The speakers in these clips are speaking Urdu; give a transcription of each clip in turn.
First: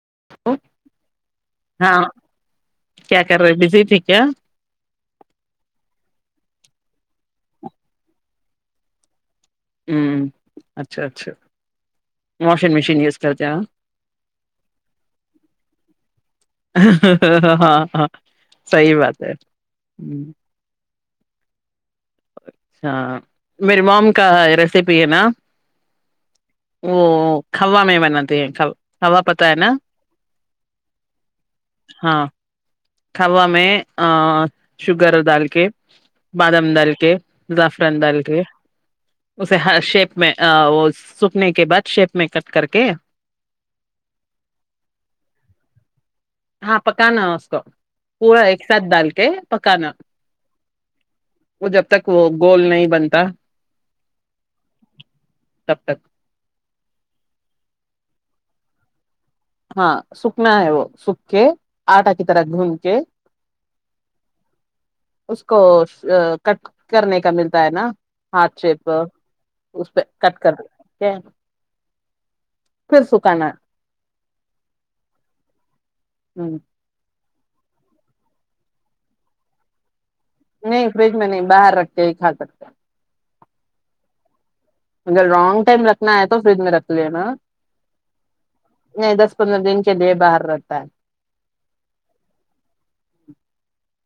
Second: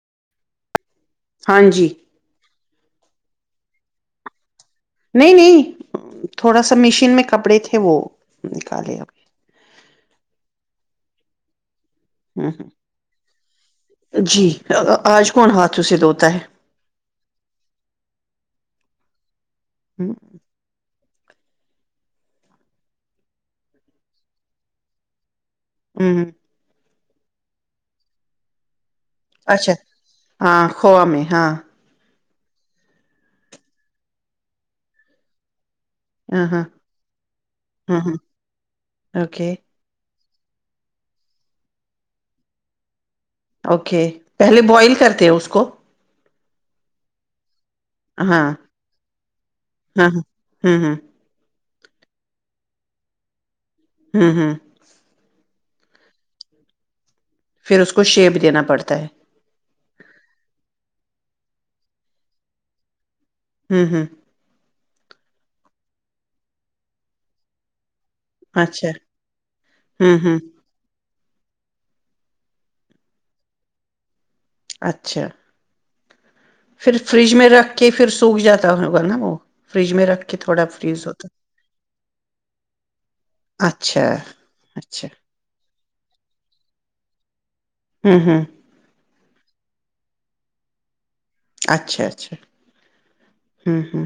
[inaudible] ہاں جی کیا کر رہے بزی ٹھیک کیا نہیں نہیں تھوڑا سا مشین میں کپڑے تھے وہ نکالے ابھی ہوں اچھا اچھا ہ واشنگ مشین یوز کرتے ہ جی آج کون ہاتھوں سے دھوتا ہے ہ ہ سی بات [inaudible] ہوں اچھا میری مام کا ریسیپی ہے نا ہوں ہ وہ کھا میں بناتے ہیںھ اچھا ہاں کھوو میں ہاں کوا میں شوگر ڈال کے ہاں ہاں بادام ڈال کےظعفران ہاں ہاں ڈال کے اوکے اسے ہر شیپ میں وہ سوکھنے کے بعد شیپ میں کٹ کر کے اوکے پہلے بوائل کرتے ہیں اس کو ہاں پکان اسسکو ہاں پوڑا ہاں ایک ساتھ ڈال کے پکانا ہاں ہوں ہوں وہ جب تک وہ گول نہیں بنتا ہاں ہاں تب تک پھر اس کو شیپ دینا پڑتا ہے ہاں سکنا ہے وہ سکھ کے آٹا کی طرح گھوم کے ہوں ہاں اس کو کٹ کرنے کا ملتا ہے نا ہاتھ اچھا شیپ اس پہ ہوں ہوں کٹ کر ل پھر س کناا [inaudible] اچھا [inaudible] ہوں [inaudible] پھر فریج میں رکھ کے پھر سوکھ جاتا ہوگا نا وہ فریج میں رکھ کے تھوڑا نہیں فریز فریج میں ہوتا نہیں باہر رکھتے ہی کھا سکتے اچھا اچھا اگر رانگ ٹائم رکھنا ہے تو فریج میں رکھ لینا ہوں ہوں نہیں دس پندر دن کے دے باہر رہتا ہے اچھا اچھا ہوں ہوں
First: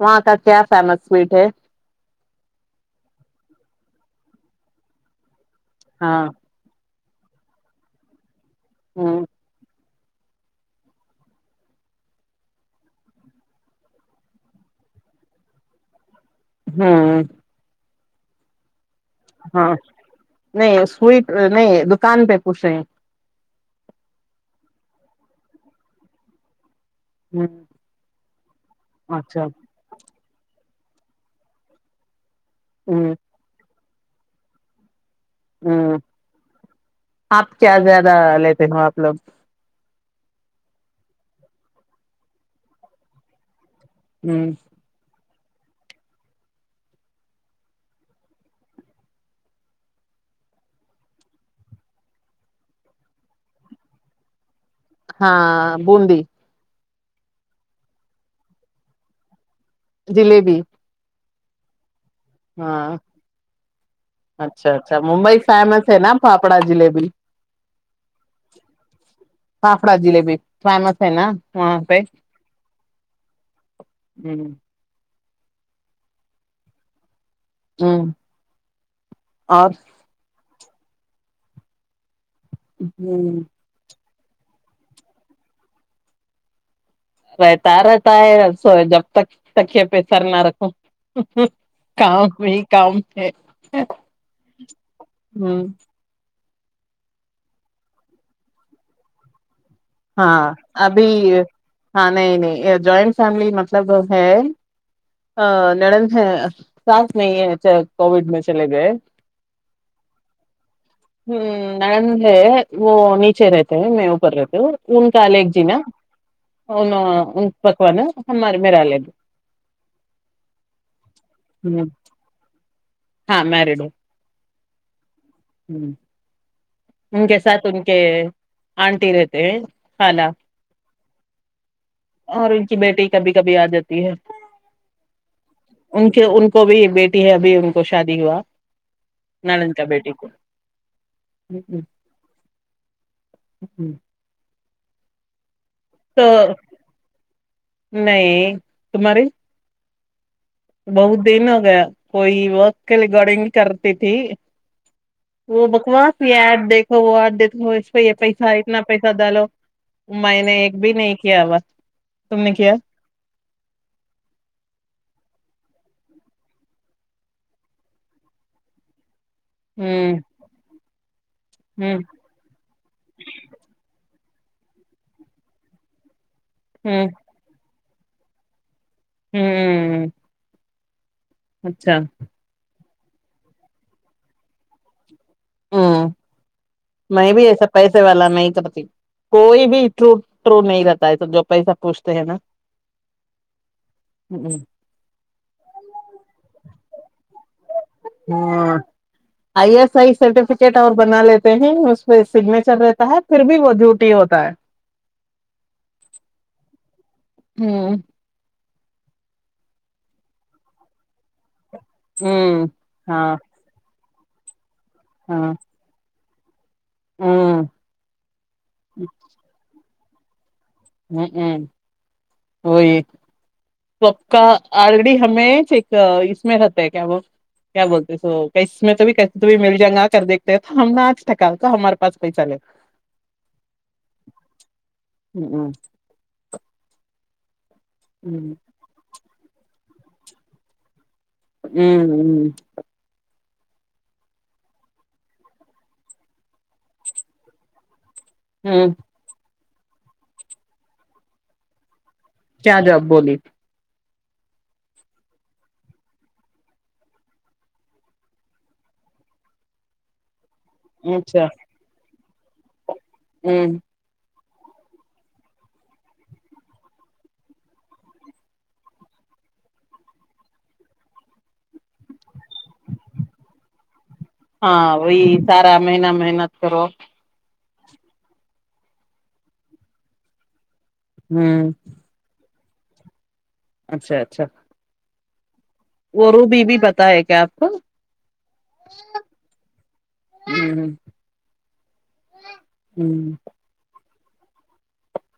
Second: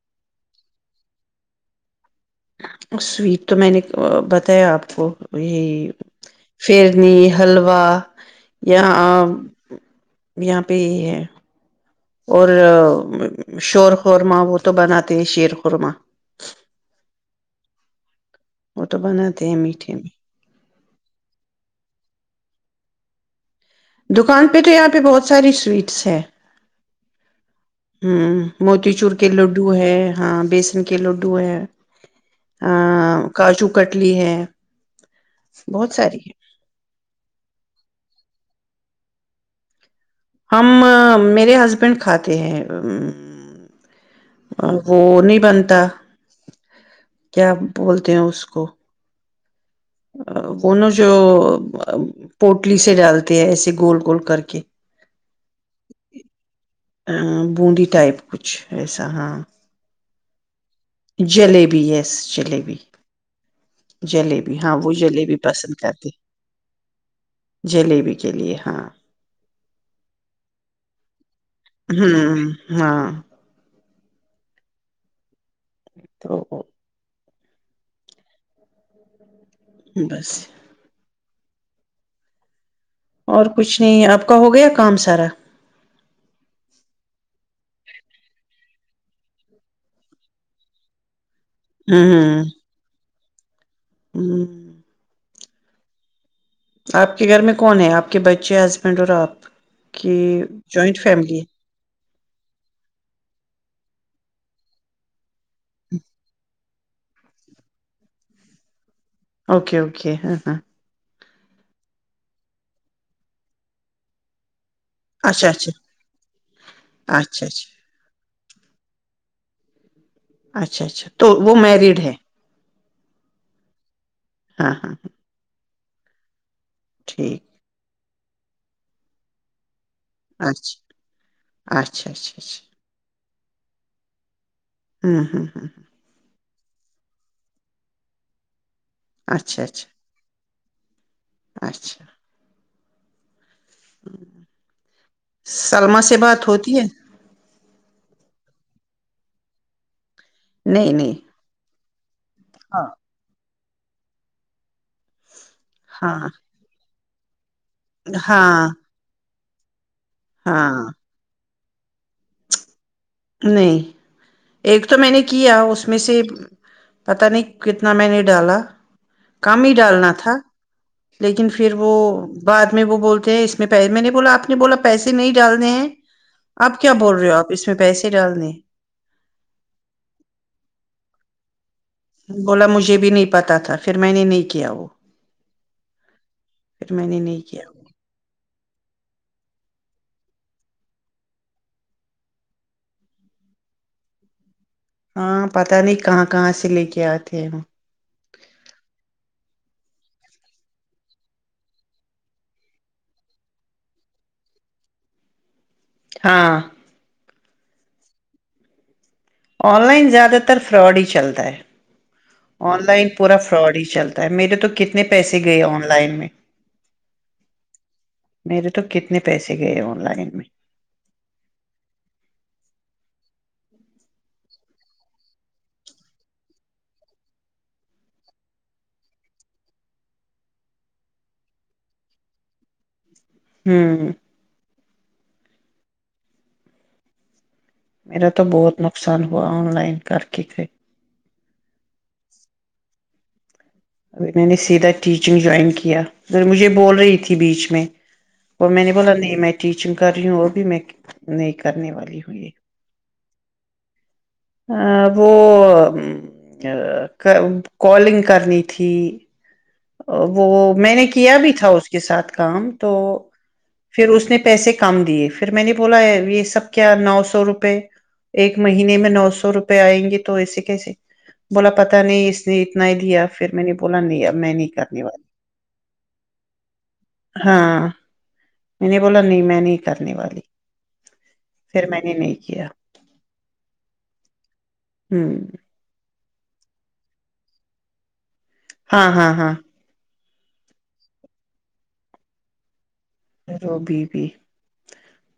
وہاں کا کیا فیمس سویٹ ہے سویٹ تو میں نے بتایا آپ کو یہی ہاں فھر چٹنی حلوا یہاں آ ہ یہاں پہ یہ ہے اور شور خورمہ وہ تو بناتے ہیں شیر خورما [unintelligible] وہ تو بناتے ہیں میٹھے میں سٹ نہیں دکان پہ پوچھ رہے ہیں دکان پہ تو یہاں پہ بہت ساری سویٹس ہے ہ ہوں موتی چور کے اچھا لڈو ہے ہاں بیسن کے کہ لوڈو ہے آ کاشو کٹ لی ہے ہوں بہت ساری ہے آپ کیا زیادہ لیتے ا اپل ہم میرے ہسبینڈ کھاتے ہیں ہ ا وہ نہیں بنتا کیا بولتے ہیں اس کو وہ نوں جو پوٹلی سے ڈالتے ہیں ایسے گول گول کر کے [unintelligible] ا بوندی ٹائپ کچھ ایسا ہاں جلیبی جلیبی یس جلیبی ہاں جلیبی اچھا ہاں وہ اچھا جلیبی ممبئی پسند فیمس ہے کرتے نا پھاپڑا جلیبی جلیبی کے لیے ہاں فافڑا جلیبی فیمس ہے نا وہاں پہ ہوں ہاں [unintelligible] [unintelligible] [unintelligible] [unintelligible] اور کچھ نہیں آپ پ کاا ہو گیا کام سارا رہتا رہتا ہے س جب تک تک یہ پیسر نہ رکھو ہوں کاؤ ہوں بھی کام [unintelligible] [unintelligible] [unintelligible] آپ کے گھر میں کون ہے آپ کے بچے ہسبینڈ اور آپ کی ہاں جوائنٹ ابھی فیملی ہاں نہیں نہیں جوائنٹ فیملی مطلب ہاں ہ نڑند سانس نہیں ہے کووڈ میں چلے گئے اوکے اوکے ہاں ہاں ہوں نندے وہ نیچے ریتے میں اوپر رہتی ان کال ایک اچھا دن اچھا اون ان اچھا اچھا پکوان مار میں رالے دو اچھا اچھا تو وہ میریڈ ہے ہاں مریڈ ہاں ہاں ہاں [inaudible] ان کے ساتھ ان کے آنٹییرتے اچھا اچھا اچھا اور اچھا ان کی بیٹی کبھی کبھی آ جاتی ہے ہاں ہاں ہاں ہاں ان کے ان کو بھی ایک بیٹی ہے ابھی ان کو شادی ہوا اچھا نالند کا اچھا بیٹی کو اچھا [unintelligible] سللما سے تو بات ہوتی ہے تمہاریے نہیں بہت نہیں دن ہو گیا کوئی وق ہاں کے ریگارڈنگ کرتی تھی وہ ہاں بکواس بھی دیکھ ہو آڈ ہوش پائی یہ پیسہ ہے ہاں اتنا پیسہ دالو میں نے ایک ہاں بھی نہیں کیا بس تم نے کیا [unintelligible] نہیں ایک تو میں نے کیا اس میں سے پتا نہیں کتنا میں نے ڈالا کام ہی ڈالنا ہوں تھا لیکن پھر وہ ہوں بعد میں وہ بولتے ہیں اس میں پہلے میں نے بولا آپ آپ نے بولا پیسے نہیں ڈالنے ہیں آپ کیا ہوں بول رہے ہو آپ اس میں س ڈل نے ہوں اچھا بولا مجھے بھی نہیں پتا تھا پھر میں نے نہیں کیا وہ ہاں [unintelligible] پھر نے میں نہیں بھی کیا ایسا پیسے والا میں تو بتا کوئی بھی ٹرو ٹرو نہیں رہتا ہے سب جو پیسا پوچھتے ہیں نا ہ ہاں پتہ نہیں کہاں کہاں سے لے کے آت ہوں [inaudible] آئی ایس آئی سرٹیفکیٹ اور بنا لیتے ہیں اس پہ سگنیچر رہتا ہے پھر بھی وہ ڈیوٹی ہوتا ہے ہاں ہوں آن لائن زیادہ تر فراڈ ہی چلتا ہے ہوں آن لائن ہاں پورا فراڈ ہی چلتا میرے تو کتنے کتنے پیسے ہاں گئے آن لائن میں ہوں میرے تو کتنے پیسے گئے آن لائن میں ہ ہ وہی سب کا آرڑی ہمیں ایک اس میں رہتا ہے کیا وہ کیا بولتے س اس میں تو بھی مل جائ گا کر دیکتے ہیں تو ہم نے آج ٹھکا تو ہمارے پاس پیسا لے [inaudible] ہمم ہمم [inaudible] میرا تو بہت نقصان آن لائن کر کے ہمم ہمم ابھی میں نے سیدھا ٹیچنگ جوائن کیا پھر مجھے بول رہی تھی بیچ میں تو میں نے بولا نہیں میں ٹیچنگ کر رہی ہوں ابھی میں نہیں کرنے والی ہوں یہ کیا جاب بولی وہ کالنگ کرنی تھی تھی [inaudible] وہ میں نے کیا اچھا بھی تھا اس کے ساتھ کام تو ہ پھر اس نے پیسے کم دیے پھر میں نے بولا یہ سب کیا نو سو روپے ایک مہینے میں نو سو روپے آئیں گے تو ایسے کیسے بولا پتا نہیں اس نے اتنا ہی دیا پھر میں نے بولا نہیں اب میں نہیں ہاں کرنے وہی والی سارا مہینہ محنت کرو ہاں میں نے بولا نہیں میں نہیں کرنے والی ہ پھر میں نے نہیں کیا اچھا اچھا ہمم وہ روب بھی پتا ہے کیا آپ کو ہاں ہاں ہاں ہمم روب بھی بھی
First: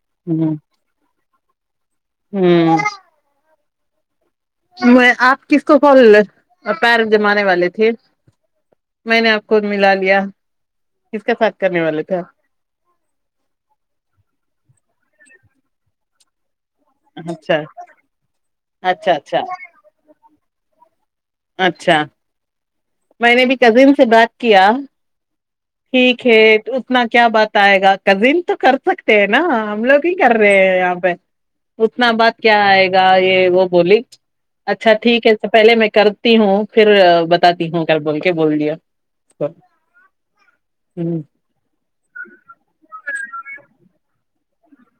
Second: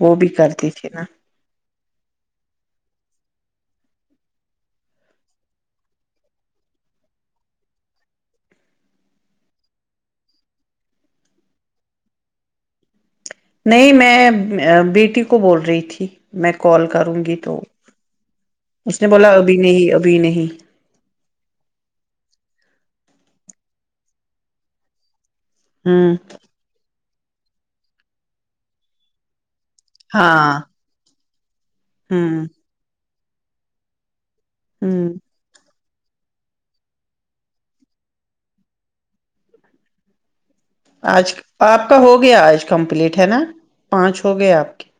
وہ بھی کرتی تھی نا ہمم میں آپ کس کو کال پیر جمانے والے تھے میں نے آپ کو ملا لیا کس کے ساتھ کرنے والے تھے نہیں میں بیٹی کو بول رہی تھی میں کال کروں گی تو اچھا اس نے اچھا بولا اچھا ابھی نہیں ابھی نہیں [inaudible] اچھا میں نے بھی کزن سے بات کیا ہوں ٹھیک ہے اتنا کیا بات آئے گا کزن تو کر سکتے ہیں نا ہم لوگ ہی کر رہے ہاں ہیں یہاں پہ اتنا بعد ہوں کیا آئے گا گ یہ وہ بولی اچھا ہوں ٹھیک ہے پہلے میں کرتی ہوں پھر بتاتی ہوں کل بول کے بول دیا ہ آج آپ کا ہو گیا آج کمپلیٹ ہے نا پانچ ہو گئے آپ کے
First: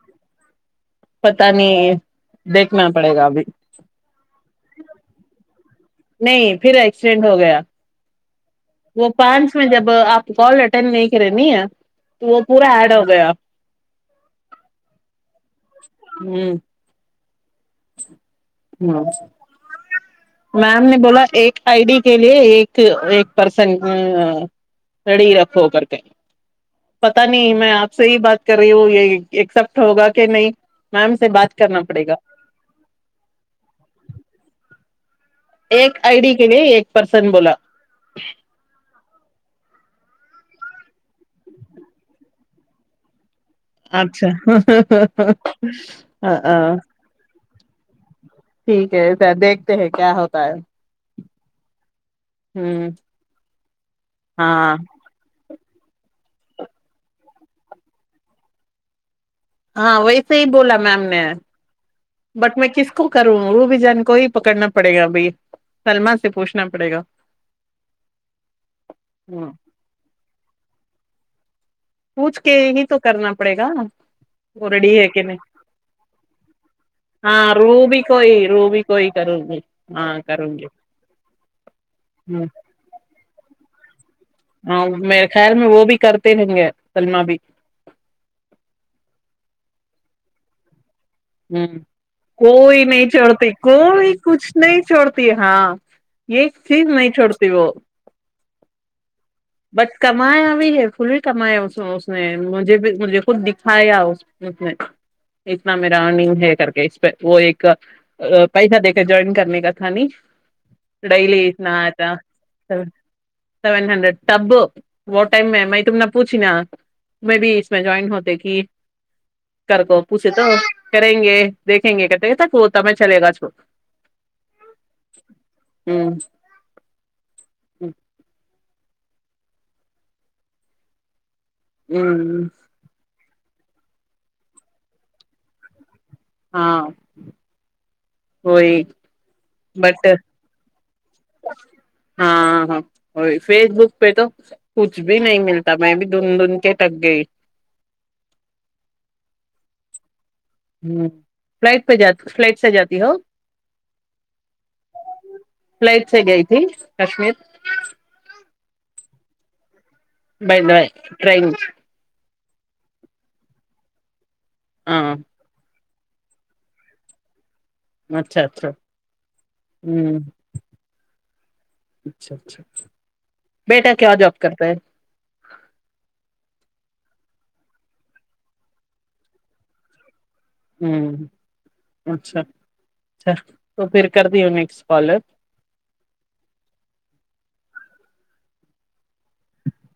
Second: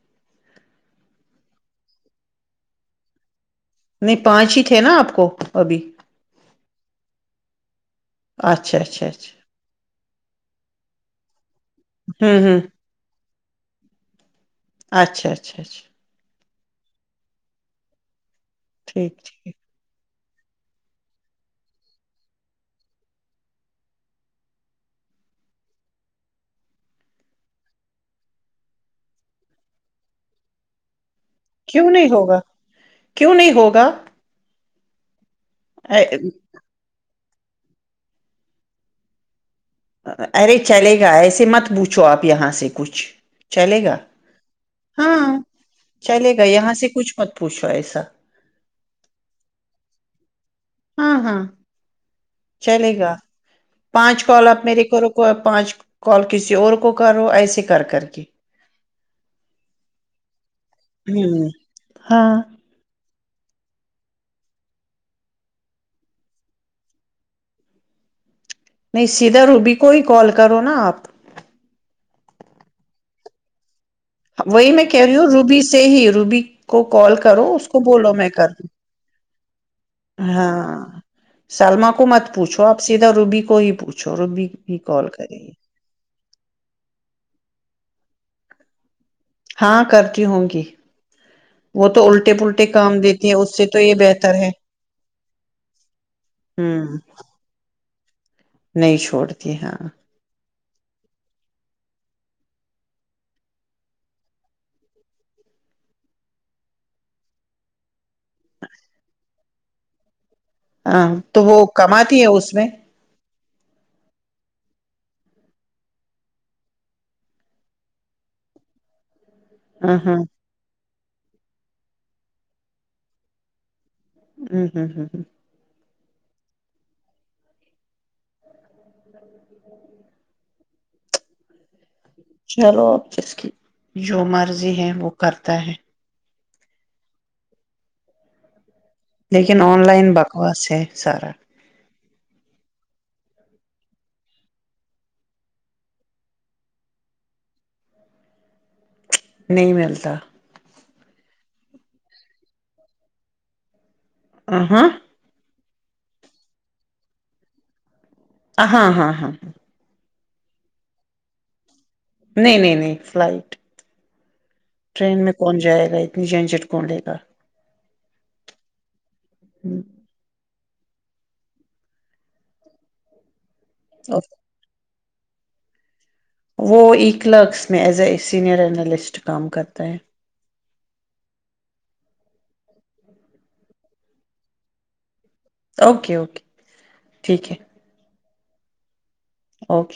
پت نہیں دیکھنا پڑے گا ابھی نہیں پانچ ہی تھے نا آپ کو ابھی نہیں پھر ایکسیڈینٹ ہو گیا اچھا اچھا وہ اچھا پانچ میں جب آپ کال ت نہیں رہنی آ [unintelligible] ہوں وہ ہوں پورا ایڈ ہو گیا اچھا اچھا اچھا ہ [inaudible] ٹھیک ٹھیک میم نے بولا ایک آئی ڈی کے لیے ایک ایک پرسن ری رکھو کر کےیں پتا نہیں میں آپ سے ہی بات کر رہی ہوں یہ ایکسپٹ ہوگا کہ نہیں میم سے بات کرنا کیوں پڑے نہیں گا ہوگا کیوں نہیں ہوگا ایک آئی ڈی کے لیے ایک پرس سن بولا ارے چلے گا ایسے مت پوچھو آپ یہاں سے کچھ چلے گا اچھا ہاں ا پوش ایسا ٹھیک ہے س دیکھتے ہیں کیا ہوتا ہے ہاں ہاں ہوں چلے گا پانچ کال آپ ہاں میرے کرو کو پانچ کال کسی اور کو کرو ایسے کر کر کے ہاں ویس ہی بولا میم نے ہوں ہاں بٹ میں کس کو کروں وہ بھی جان کو ہی پکڑنا پڑے گا بھائی سللما سے پوچھنا پڑے گا نہیں سدھر ہ روب کوئی کال کرو نا آپ پوچھ کے ہی تو کرنا پڑے گا وہ وہی میں ریڈی کہہ ہے رہی کہ ہوں نہیں روبی سے ہی روبی کو کال کرو ہاں اس کو روبی بولو میں کر کوئی دوں روبی کوئی کروں گی ہاں کروں گی ہاں سلما کو مت ہ پوچھو آپ سیدھا روبی کو ہی پوچھ ہاں میرے خیال میں وہ بھی کرتے رہیں گے سلمہ بھی ہاں کرتی ہوں گی ہ وہ تو الٹے پلٹے کوئی کام نہیں دیتی ہے چھوڑتی اس سے تو یہ کوئی بہتر کچھ ہے نہیں چھوڑتی ہاں ایک چیز ہوں نہیں چھوڑتی وہ نہیں چھوڑ د [unintelligible] بس کمایا بھی ہے کل کمایا اس نے مجھے بھی مجھے خود دکھایا اتنا میرا ارننگ ہے کر کے اس پہ وہ ایک پیسہ دے کے جوائن کرنے کا تھا ن ہاں تو وہ کماتی ہے اس میں سیون ہنڈریڈ تب وہ ٹائم میں میں تم نے پوچھی نا میں بھی اس میں جوائن ہوتے کی کر ہ کو ہ پوچھے تو کریں گے دیکھیں گے کتے تک وہتا میں چلے گا اس کو ہ ہوں ہوں ہ ہوں ہ [unintelligible] [inaudible] ہ چلو اب جس کی [inaudible] جو مرضی ہے وہ کرتا ہے ہاں کوئی لیکن آن لائن بکواس ہے سارا ہاں ہاں وہی فیس بک پہ تو کچھ بھی نہیں ملتا میں بھی دن دھن کے ٹک گئی نہیں ملتا [unintelligible] ہ فلائٹ پہ جات فلائٹ سے جاتی ہو آ ہاں [inaudible] فلائٹ سے گئی تھی کشمیر ہاں ہاں ہاں ہاں بائی بائے ٹن نہیں نہیں نہیں فلائٹ ہاں ٹرین میں کون جائے گا اپنی جین چٹ کون لے کر اچھا اچھا ہوں اچھا اچھاچ بیٹا کیا جاب کرتا ہے وہ ای کلرکس میں ایز اے سینئر اینالسٹ کام کرتا ہے ہ اچھا اچھا تو پھر کر دی انیں سوالت اوکے اوکے ٹھیک ہے اوکے